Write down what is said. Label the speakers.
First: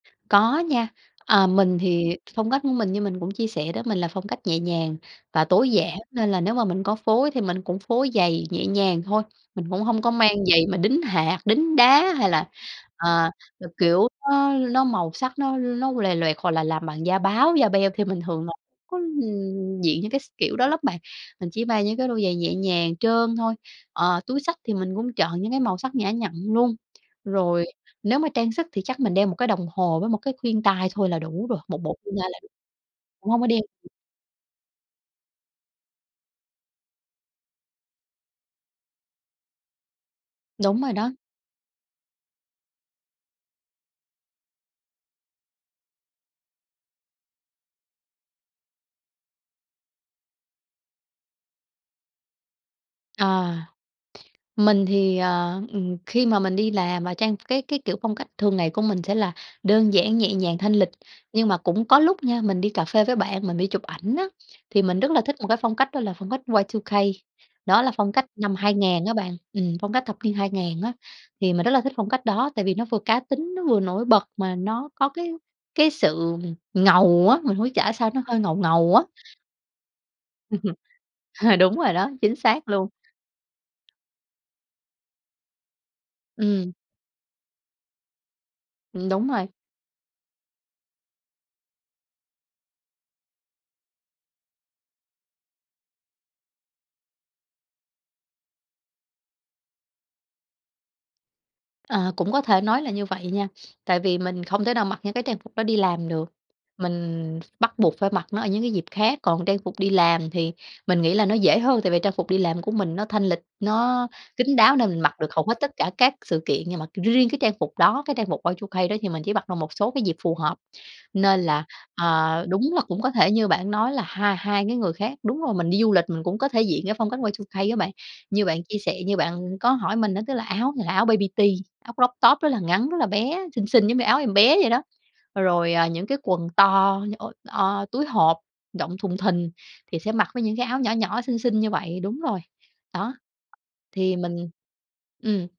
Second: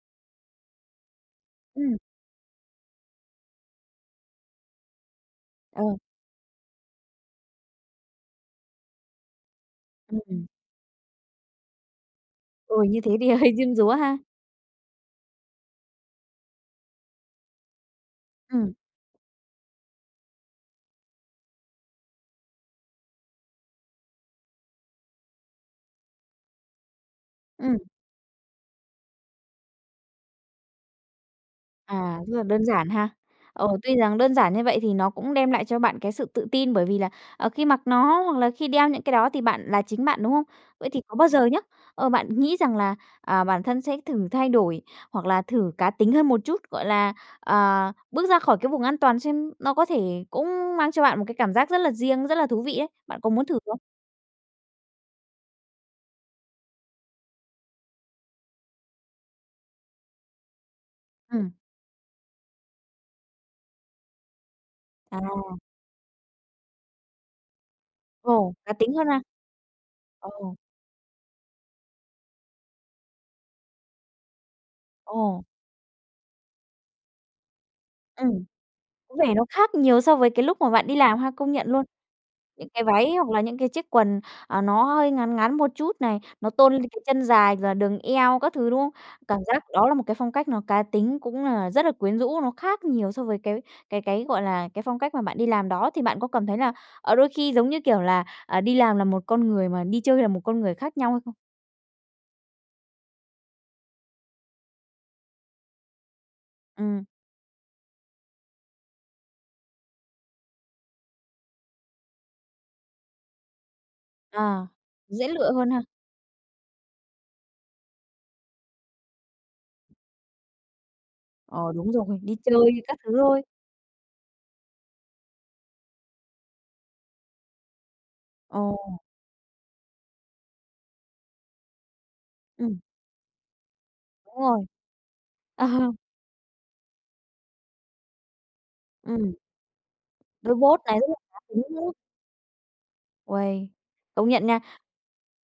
Speaker 1: Có nha. À, mình
Speaker 2: Ừm.
Speaker 1: thì phong cách của mình, như mình cũng chia sẻ đó, mình là phong cách nhẹ nhàng và tối
Speaker 2: Ờ.
Speaker 1: giản, nên là nếu mà mình có phối thì mình cũng phối giày nhẹ nhàng thôi. Mình cũng hông có
Speaker 2: Ừm.
Speaker 1: mang giày mà đính hạt, đính đá hay là,
Speaker 2: Ôi, như thế thì
Speaker 1: à,
Speaker 2: hơi
Speaker 1: ờ,
Speaker 2: diêm dúa
Speaker 1: kiểu,
Speaker 2: ha.
Speaker 1: nó nó màu sắc nó nó lòe loẹt, hoặc là làm bằng da báo, da beo thì mình thường là
Speaker 2: Ừm.
Speaker 1: có, ưm, diện những cái s kiểu đó lắm bạn. Mình chỉ mang những cái đôi giày nhẹ nhàng trơn thôi. Ờ, túi xách thì mình cũng chọn những cái màu sắc nhã nhặn luôn. Rồi
Speaker 2: Ừm.
Speaker 1: nếu mà trang sức thì chắc mình đeo một cái đồng hồ với một cái khuyên tai thôi là đủ rồi, một bộ khuyên
Speaker 2: À,
Speaker 1: tai
Speaker 2: rất
Speaker 1: là
Speaker 2: là
Speaker 1: đủ
Speaker 2: đơn giản ha.
Speaker 1: cũng hông có đeo
Speaker 2: Ờ,
Speaker 1: [unintelligible]
Speaker 2: tuy rằng đơn giản như vậy thì nó cũng đem lại cho bạn cái sự tự tin, bởi vì là, ờ, khi mặc nó hoặc là khi đeo những cái đó thì bạn là chính bạn, đúng không?
Speaker 1: Đúng
Speaker 2: Vậy
Speaker 1: rồi
Speaker 2: thì
Speaker 1: đó.
Speaker 2: có bao giờ nhá, ờ, bạn nghĩ rằng là, à, bản thân sẽ thử thay đổi hoặc là thử cá tính hơn một chút, gọi là, ờ, bước ra khỏi cái vùng an toàn xem nó có thể cũng mang cho bạn một cái cảm giác rất là riêng, rất là thú vị ấy. Bạn có muốn
Speaker 1: Ờ.
Speaker 2: thử không?
Speaker 1: Mình thì, ờ, ừm, khi mà mình đi làm và trang cái cái kiểu phong cách thường ngày của mình sẽ là đơn giản, nhẹ nhàng, thanh lịch. Nhưng
Speaker 2: Ừm.
Speaker 1: mà cũng có lúc nha, mình đi cà phê với bạn, mình đi chụp ảnh á, thì mình rất là thích một cái
Speaker 2: À!
Speaker 1: phong cách đó là phong cách Y2K, đó là phong cách
Speaker 2: Ồ,
Speaker 1: năm
Speaker 2: cá
Speaker 1: hai
Speaker 2: tính
Speaker 1: ngàn
Speaker 2: hơn
Speaker 1: á
Speaker 2: ha.
Speaker 1: bạn ừm, phong cách thập
Speaker 2: Ừ.
Speaker 1: niên 2000 á. Thì mình rất là thích phong cách đó tại vì nó vừa cá tính, nó vừa nổi bật mà nó có cái
Speaker 2: Ồ!
Speaker 1: cái sự ngầu á, mình hông biết trả sao nó
Speaker 2: Ừm,
Speaker 1: hơi ngầu ngầu á.
Speaker 2: có vẻ nó khác nhiều so với cái lúc mà bạn đi làm ha, công
Speaker 1: Ờ,
Speaker 2: nhận
Speaker 1: đúng
Speaker 2: luôn.
Speaker 1: rồi đó, chính xác
Speaker 2: Những cái
Speaker 1: luôn.
Speaker 2: váy hoặc là những cái chiếc quần, à, nó hơi ngắn ngắn một chút này, nó
Speaker 1: Ừm.
Speaker 2: tôn lên cái chân dài và đường eo các thứ, đúng không?
Speaker 1: Ừm, đúng
Speaker 2: Cảm
Speaker 1: rồi.
Speaker 2: giác đó là một cái phong cách nó cá tính cũng là rất là quyến rũ, nó khác nhiều so với cái cái cái, gọi là, cái phong cách mà bạn đi làm đó, thì bạn có cảm thấy là, ờ, đôi khi giống như kiểu là, ờ, đi làm là một con người mà đi chơi là một con người khác nhau hay không?
Speaker 1: Ờ, cũng có thể nói là như vậy nha. Tại vì mình không thể nào mặc những cái trang phục đó đi làm được,
Speaker 2: Ừm.
Speaker 1: mình bắt buộc phải mặc nó ở những cái dịp khác. Còn trang phục đi làm thì mình nghĩ là nó dễ hơn, tại vì trang phục đi làm của mình nó thanh lịch, nó kín
Speaker 2: À,
Speaker 1: đáo nên mình mặc
Speaker 2: dễ
Speaker 1: được hầu
Speaker 2: lựa
Speaker 1: hết
Speaker 2: hơn
Speaker 1: tất
Speaker 2: ha?
Speaker 1: cả các sự kiện. Nhưng mà riêng cái trang phục đó, cái trang phục Y2K đó thì mình chỉ mặc được một số cái dịp phù hợp, nên
Speaker 2: Ờ,
Speaker 1: là,
Speaker 2: đúng rồi, đi
Speaker 1: à, đúng là
Speaker 2: chơi các
Speaker 1: cũng có
Speaker 2: thứ
Speaker 1: thể
Speaker 2: thôi.
Speaker 1: như bạn nói là hai hai cái người khác đúng rồi, mình đi du lịch mình cũng có thể diện cái phong cách Y2K á bạn. Như
Speaker 2: Ồ.
Speaker 1: bạn chia sẻ như bạn có hỏi mình á, tức là áo thì là áo baby tea, áo croptop rất là
Speaker 2: Ừm.
Speaker 1: ngắn, rất là bé, xinh xinh giống như áo em
Speaker 2: Đúng
Speaker 1: bé
Speaker 2: rồi.
Speaker 1: vậy đó,
Speaker 2: Ờ.
Speaker 1: rồi, à, những cái quần như ôi, o, túi hộp rộng thùng
Speaker 2: Ừm.
Speaker 1: thình, thì sẽ mặc với
Speaker 2: Đôi
Speaker 1: những cái áo
Speaker 2: bốt
Speaker 1: nhỏ
Speaker 2: này rất là
Speaker 1: nhỏ xinh
Speaker 2: cá
Speaker 1: xinh
Speaker 2: tính
Speaker 1: như
Speaker 2: nữa.
Speaker 1: vậy đúng rồi. Đó,
Speaker 2: Uầy,
Speaker 1: thì
Speaker 2: công nhận
Speaker 1: mình
Speaker 2: nha.
Speaker 1: ừm.